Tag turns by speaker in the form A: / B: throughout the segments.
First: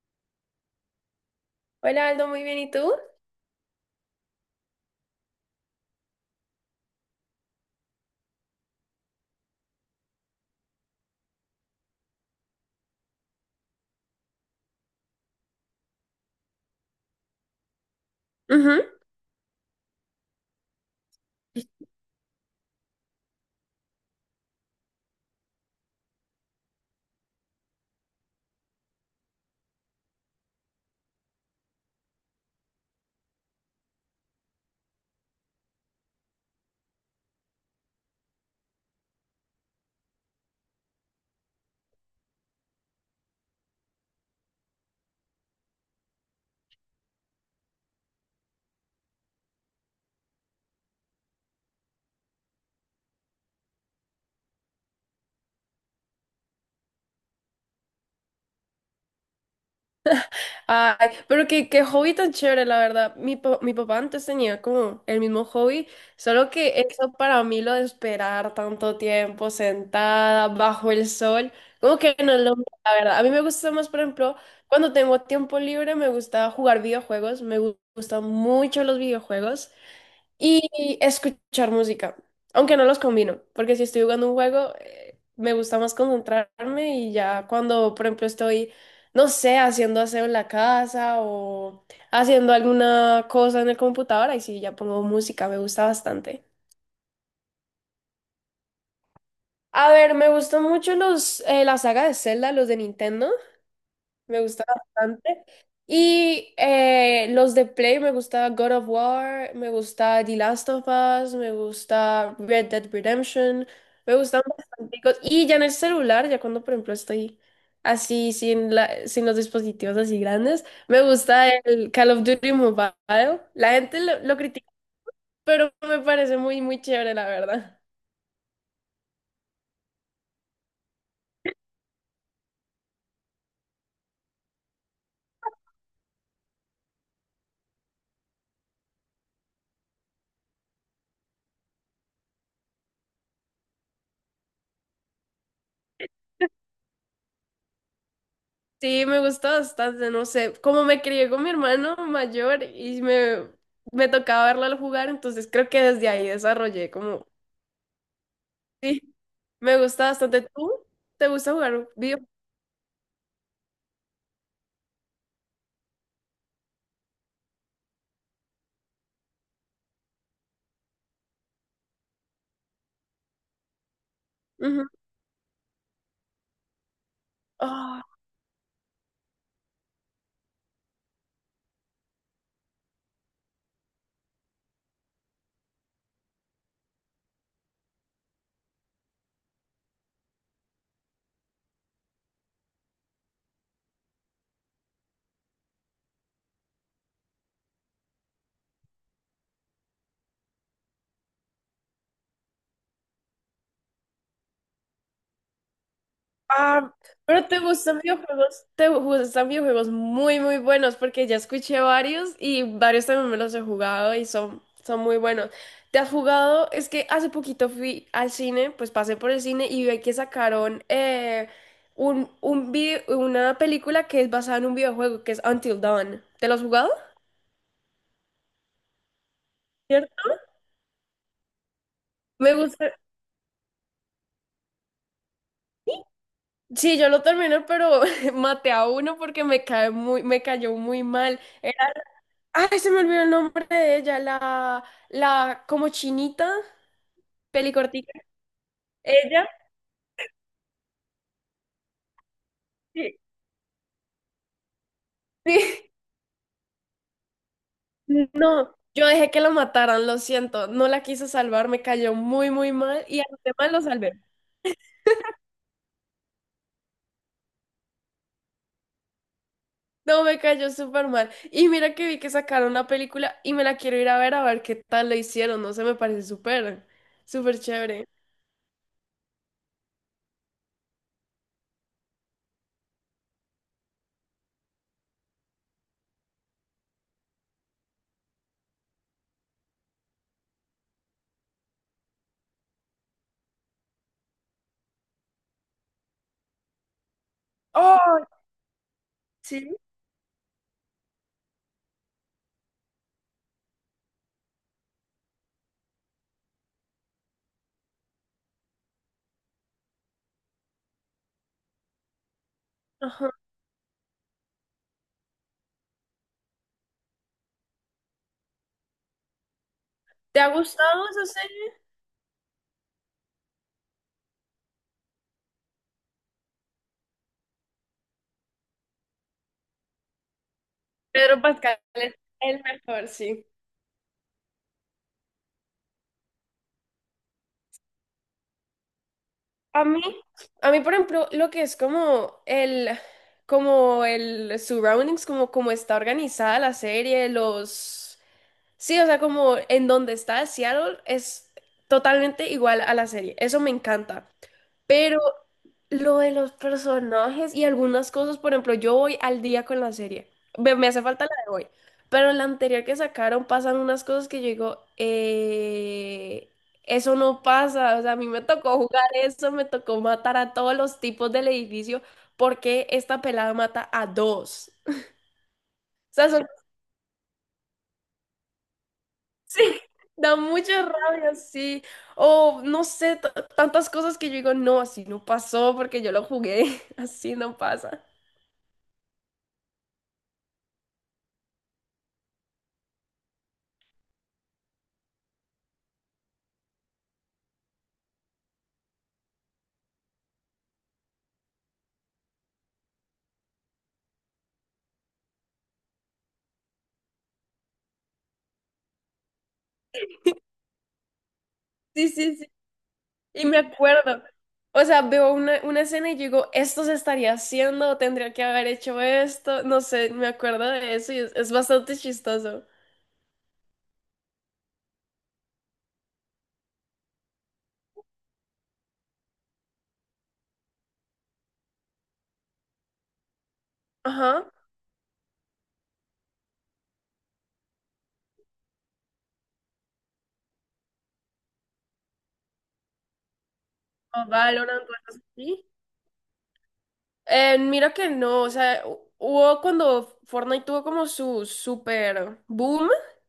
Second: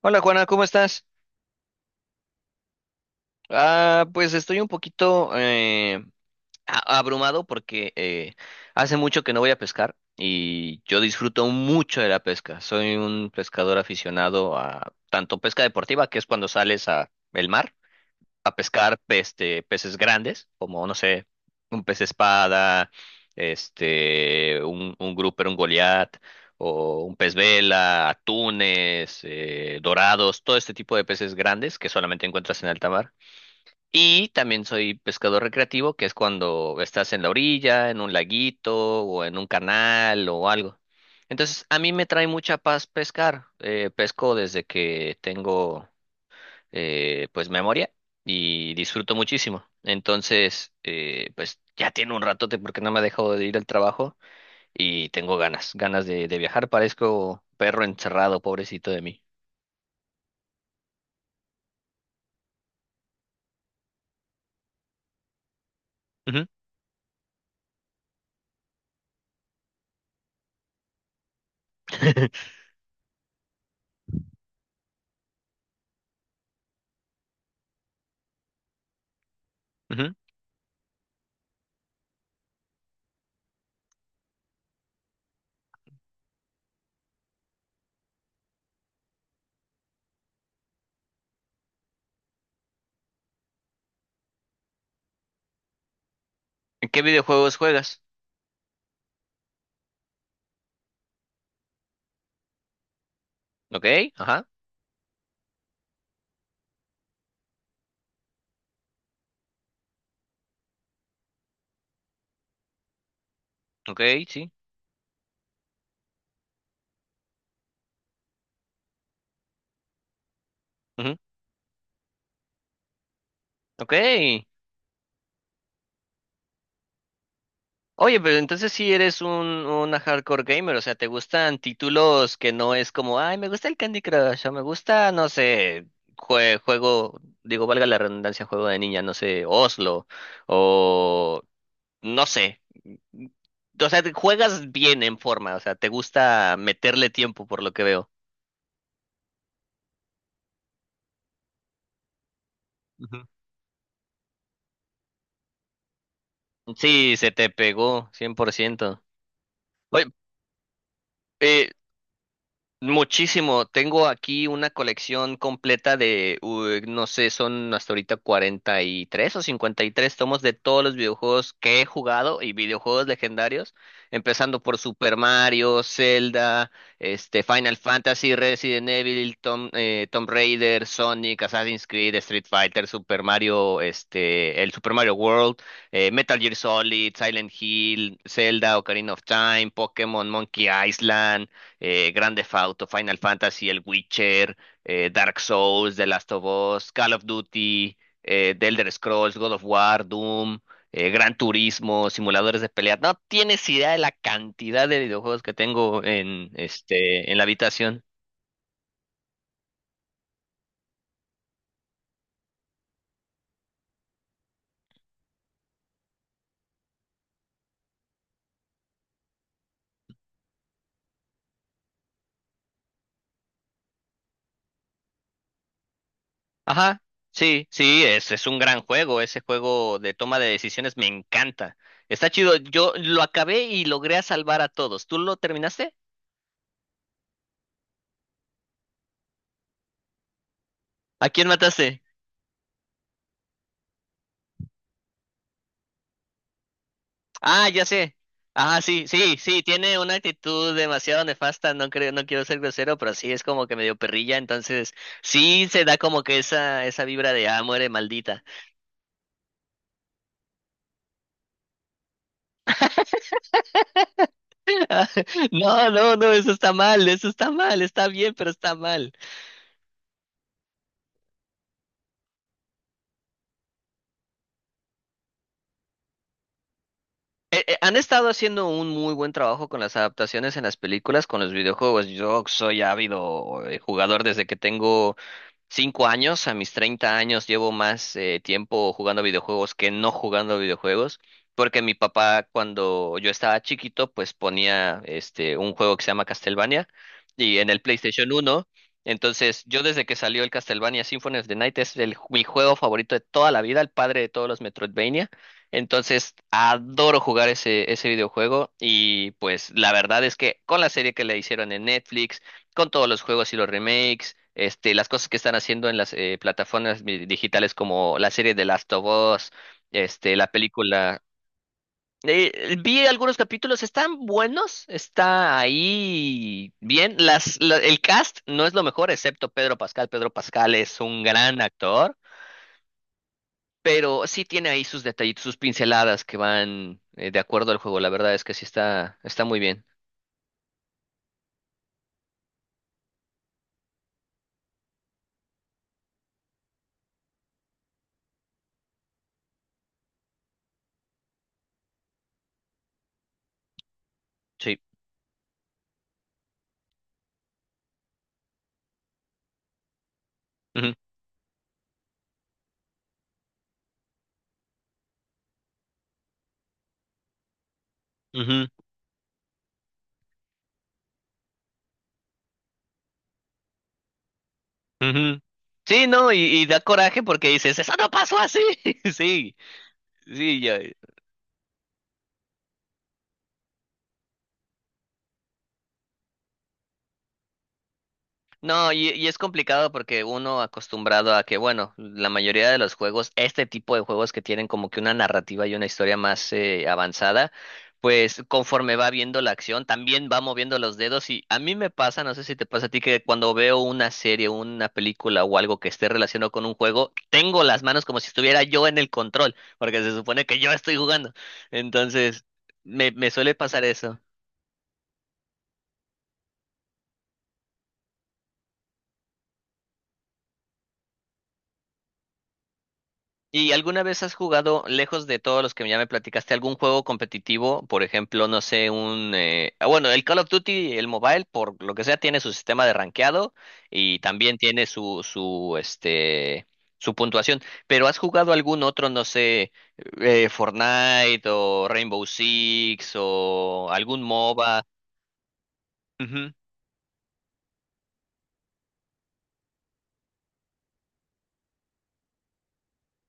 A: Hola Juana, ¿cómo estás?
B: Hola Aldo, muy bien, ¿y tú?
A: Ah, pues estoy un poquito abrumado porque hace mucho que no voy a pescar y yo disfruto mucho de la pesca. Soy un pescador aficionado a tanto pesca deportiva, que es cuando sales a el mar, a
B: Ujú.
A: pescar peces grandes, como, no sé, un pez espada, un grouper, un goliat, o un pez vela, atunes, dorados, todo este tipo de peces grandes que solamente encuentras en alta mar. Y también soy pescador recreativo, que es cuando estás en la orilla, en un laguito, o en un canal, o algo. Entonces, a mí me trae mucha paz pescar. Pesco desde que tengo pues memoria y disfruto muchísimo. Entonces, pues ya tiene un ratote porque no me ha dejado de ir al trabajo y tengo ganas, ganas de viajar. Parezco perro encerrado, pobrecito de mí.
B: Ay, pero qué hobby tan chévere, la verdad. Mi papá antes tenía como el mismo hobby,
A: Ujú,
B: solo que eso para mí lo de esperar tanto tiempo sentada bajo el sol, como que no es lo mío, la verdad. A mí me gusta más, por ejemplo, cuando tengo tiempo libre, me gusta jugar videojuegos, gustan mucho los videojuegos.
A: ujú.
B: Y escuchar música, aunque no los combino, porque si estoy jugando un juego, me gusta más concentrarme y ya cuando, por ejemplo, estoy, no sé, haciendo aseo en la casa o haciendo alguna cosa en el computador, ahí sí ya pongo música, me gusta bastante.
A: ¿En qué videojuegos juegas?
B: A ver, me gustan mucho la saga de Zelda, los de Nintendo.
A: Ok,
B: Me
A: ajá,
B: gusta bastante. Y los de Play, me gusta God of War, me gusta The Last of Us, me gusta Red Dead Redemption,
A: ok,
B: me gustan
A: sí,
B: bastante. Y ya en el celular, ya cuando por ejemplo estoy así sin los dispositivos así grandes, me
A: ujú,
B: gusta el Call of Duty Mobile. La
A: ok.
B: gente lo critica, pero me parece muy chévere, la verdad.
A: Oye, pero entonces sí eres un hardcore gamer, o sea, ¿te gustan títulos que no es como, ay, me gusta el Candy Crush, o me gusta, no sé, juego, digo, valga la redundancia, juego de niña, no sé, Oslo, o no sé, o sea, juegas bien en forma, o sea, te gusta meterle tiempo por lo que veo.
B: Sí, me gusta bastante, no sé, como me crié con mi hermano mayor y
A: Ujú.
B: me tocaba verlo al jugar, entonces creo que desde ahí desarrollé
A: Sí,
B: como,
A: se te pegó, 100%.
B: sí, me gusta
A: Oye,
B: bastante. ¿Tú? ¿Te gusta
A: eh,
B: jugar video?
A: muchísimo. Tengo aquí una colección completa de, no sé, son hasta ahorita 43 o 53 tomos de todos los videojuegos que he jugado y videojuegos legendarios, empezando por
B: Ujú.
A: Super Mario, Zelda, Final Fantasy, Resident Evil, Tom, Tomb Raider, Sonic, Assassin's Creed, Street Fighter, Super Mario, el Super Mario World, Metal Gear Solid, Silent Hill, Zelda, Ocarina of Time, Pokémon, Monkey Island, Grand Theft Auto, Final Fantasy, El Witcher, Dark Souls, The Last of Us, Call of Duty, The Elder Scrolls, God of War, Doom, Gran Turismo, simuladores de pelea. No tienes idea de la cantidad de videojuegos que tengo en,
B: Ah,
A: en la
B: pero
A: habitación.
B: te gustan videojuegos muy buenos, porque ya escuché varios y varios también me los he jugado y son muy buenos. ¿Te has jugado? Es que hace poquito fui al cine, pues pasé por el cine y vi que sacaron una película que es basada en un videojuego que es Until Dawn. ¿Te lo has jugado?
A: Ajá, sí, sí, es un gran juego. Ese juego
B: ¿Cierto?
A: de toma de decisiones me encanta. Está
B: Me
A: chido. Yo
B: gusta.
A: lo acabé y logré a salvar a todos. ¿Tú lo terminaste?
B: Sí, yo lo terminé, pero maté a uno porque me cayó muy
A: ¿A
B: mal.
A: quién mataste?
B: Ay, se me olvidó el nombre de ella, la como chinita,
A: Ah, ya
B: pelicortica.
A: sé. Ah, sí, sí,
B: Ella,
A: sí, tiene una actitud demasiado nefasta, no creo, no quiero ser grosero, pero
B: sí,
A: sí es como que medio perrilla, entonces sí se
B: sí,
A: da como que esa vibra de ah, muere maldita.
B: no, yo dejé que la mataran, lo siento, no la quise salvar, me cayó muy mal y a los demás lo salvé.
A: No, no, no, eso está mal, está bien, pero está mal.
B: No, me cayó súper mal. Y mira que vi que sacaron una película y me la quiero ir a ver qué tal lo hicieron, no sé, me parece súper, súper
A: Han
B: chévere.
A: estado haciendo un muy buen trabajo con las adaptaciones en las películas, con los videojuegos. Yo soy ávido jugador desde que tengo 5 años, a mis 30 años, llevo más tiempo jugando videojuegos que no jugando videojuegos, porque mi papá cuando yo estaba chiquito, pues ponía un juego que se llama Castlevania y en el
B: Oh,
A: PlayStation uno. Entonces,
B: sí,
A: yo desde que salió el Castlevania Symphony of the Night es el, mi juego favorito de toda la vida, el padre de todos los Metroidvania. Entonces, adoro jugar ese videojuego y pues la verdad es que con la serie que le hicieron en Netflix, con todos los
B: ajá.
A: juegos y los remakes, las cosas que están haciendo en las plataformas digitales como la serie de Last of Us,
B: ¿Te ha
A: la
B: gustado
A: película.
B: esa serie?
A: Vi algunos capítulos, están buenos, está ahí bien. El cast no es lo mejor, excepto Pedro Pascal. Pedro Pascal es un
B: Pedro
A: gran
B: Pascal es
A: actor,
B: el mejor, sí.
A: pero sí tiene ahí sus detallitos, sus pinceladas que van de acuerdo al juego. La verdad es que sí está, está muy bien.
B: A mí, por ejemplo, lo que es como como el surroundings, como está organizada sí, o sea, como en donde está Seattle es totalmente igual a la serie. Eso me encanta.
A: Sí.
B: Pero lo de los personajes y algunas cosas, por ejemplo, yo voy al día con la serie. Me
A: Ujú,
B: hace falta la de hoy. Pero en la anterior que sacaron pasan unas cosas que yo digo, eso no pasa. O sea, a mí me
A: ujú.
B: tocó jugar eso, me tocó matar a todos los tipos del edificio porque esta pelada mata a dos.
A: Ujú. Sí,
B: Sea,
A: no,
B: son-
A: y da coraje porque dices, eso no pasó así. Sí,
B: sí, da
A: sí, ya.
B: mucha rabia, sí. O no sé, t- Tantas cosas que yo digo, no, así no pasó porque yo lo jugué, así no pasa.
A: No, y es complicado porque uno acostumbrado a que, bueno, la mayoría de los juegos, este tipo de juegos que tienen como que una narrativa y una historia más avanzada, pues conforme va viendo la acción, también va moviendo los dedos y a mí me pasa, no sé si te pasa a ti, que cuando veo una serie, una película o algo que esté relacionado con un juego, tengo las manos como si estuviera yo en el control, porque se supone que yo estoy jugando.
B: Sí, sí,
A: Entonces,
B: sí.
A: me
B: Y
A: suele
B: me
A: pasar eso.
B: acuerdo. O sea, veo una escena y digo, esto se estaría haciendo, tendría que haber hecho esto. No sé, me acuerdo de eso y es bastante chistoso.
A: ¿Y alguna vez has jugado, lejos de todos los que ya me platicaste, algún juego competitivo? Por ejemplo, no sé, un... bueno, el Call of Duty, el mobile, por lo que sea, tiene su sistema de rankeado y
B: Ajá.
A: también tiene su puntuación. Pero ¿has jugado algún otro, no sé, Fortnite o Rainbow Six o algún
B: O
A: MOBA?
B: Valorant, o así.
A: Ujú,
B: Mira que no, o sea, hubo cuando Fortnite tuvo como su super boom,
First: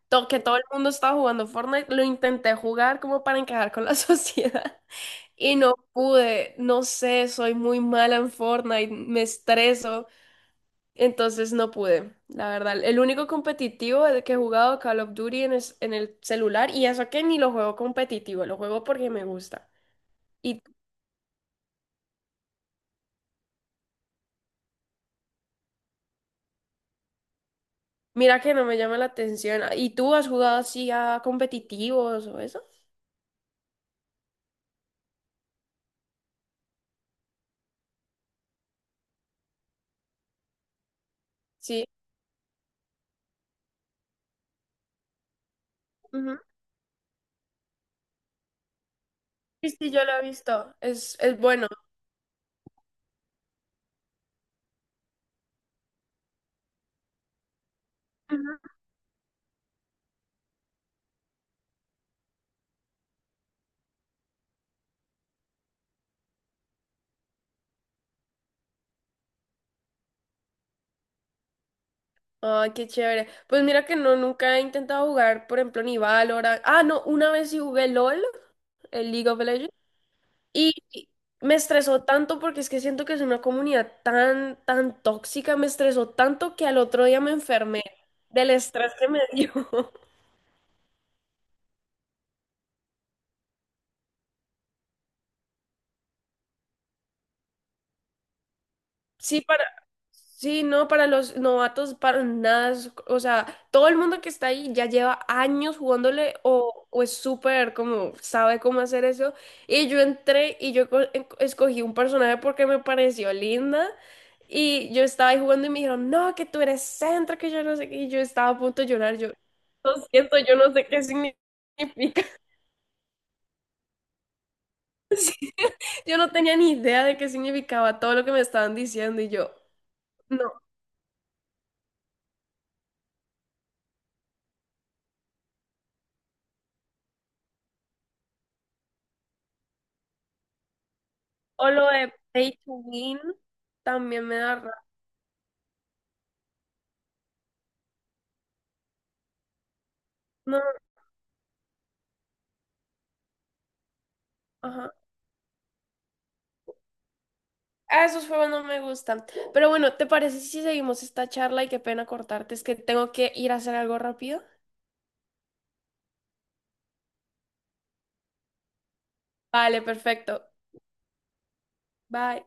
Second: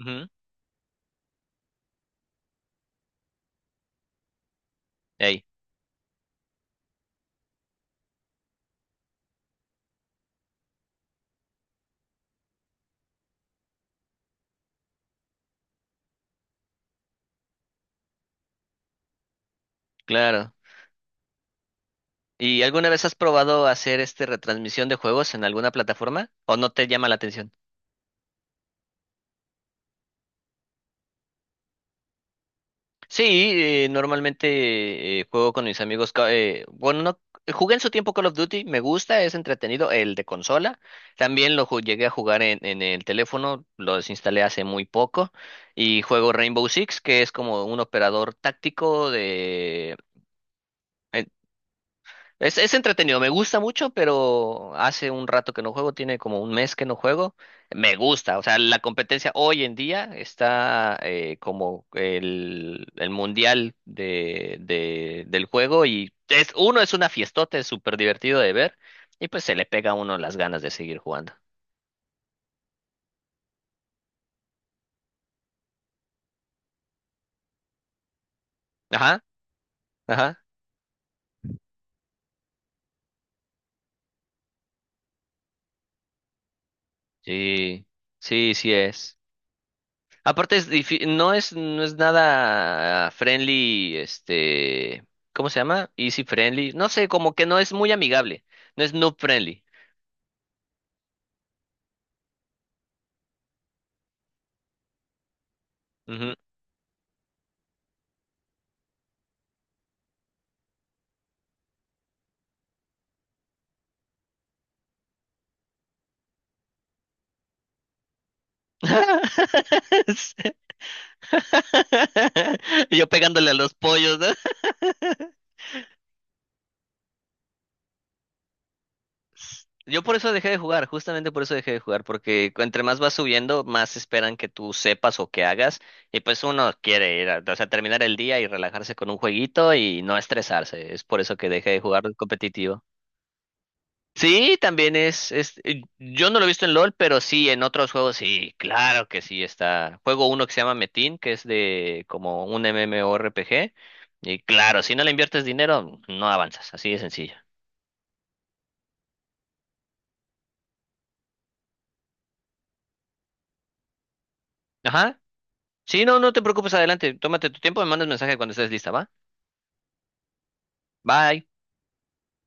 A: ujú.
B: que todo el mundo estaba jugando Fortnite, lo intenté jugar como para encajar con la sociedad
A: Ey,
B: y no pude, no sé, soy muy mala en Fortnite, me estreso. Entonces no pude, la verdad. El único competitivo de que he jugado Call of Duty en el celular, y eso que ni lo juego competitivo, lo juego porque me gusta.
A: claro.
B: Y
A: ¿Y alguna vez has probado hacer retransmisión de juegos en alguna plataforma? ¿O no te llama la atención?
B: mira que no me llama la atención. ¿Y tú has jugado así a competitivos o eso?
A: Sí, normalmente juego con mis amigos. Bueno, no, jugué en su tiempo Call of Duty, me gusta, es entretenido. El de consola, también
B: Sí.
A: llegué a jugar en el teléfono, lo desinstalé hace muy poco. Y juego
B: Ujú.
A: Rainbow Six, que es como un operador táctico
B: Sí, sí,
A: de,
B: yo lo he visto.
A: eh,
B: Es bueno.
A: es entretenido, me gusta mucho, pero hace un rato que no juego, tiene como un mes que no juego. Me gusta, o sea,
B: Ujú.
A: la competencia hoy en día está como el mundial del juego y es, uno es una fiestota, es súper divertido de ver y pues se le pega a uno las ganas de seguir jugando.
B: Ay, qué chévere. Pues mira que no, nunca he intentado jugar, por ejemplo, ni Valorant. Ah, no, una vez sí jugué LOL, el
A: Ajá,
B: League of Legends.
A: ajá.
B: Y me estresó tanto porque es que siento que es una comunidad tan tóxica, me estresó tanto que al otro día me enfermé
A: Sí,
B: del
A: sí, sí
B: estrés que
A: es.
B: me dio.
A: Aparte es no es nada friendly, ¿cómo se llama? Easy friendly, no sé, como que no es muy amigable, no es noob
B: Sí,
A: friendly.
B: para, sí, no, para los novatos, para nada, o sea, todo el mundo que está ahí ya lleva años
A: Ujú.
B: jugándole o es súper como, sabe cómo hacer eso. Y yo entré y yo escogí un personaje porque me pareció linda y yo estaba ahí jugando y me dijeron, no, que tú eres centro, que yo no sé qué, y yo estaba a punto de llorar, yo, lo siento, yo no sé qué significa.
A: Yo pegándole a los pollos, ¿no?
B: Yo no tenía ni idea de qué significaba todo lo que me estaban diciendo y yo,
A: Yo por eso dejé
B: no.
A: de jugar, justamente por eso dejé de jugar, porque entre más vas subiendo, más esperan que tú sepas o que hagas, y pues uno quiere ir a, o sea, terminar el día y relajarse con un jueguito y no estresarse, es por eso que dejé
B: O
A: de
B: lo
A: jugar
B: de Pay to
A: competitivo.
B: Win también me da
A: Sí,
B: rabia.
A: también es, yo no lo he visto en LOL, pero sí, en otros juegos sí, claro que sí está. Juego uno que se
B: No,
A: llama Metin, que es de como un MMORPG, y claro,
B: ajá.
A: si no le inviertes dinero, no avanzas, así de sencillo.
B: Ah, esos juegos no me gustan. Pero bueno, ¿te parece si seguimos esta charla? Y qué pena cortarte, es que tengo que ir a hacer algo rápido.
A: Ajá, sí, no, no te preocupes, adelante, tómate tu tiempo, me mandas mensaje cuando estés lista, ¿va?
B: Vale, perfecto.
A: Bye.
B: Bye.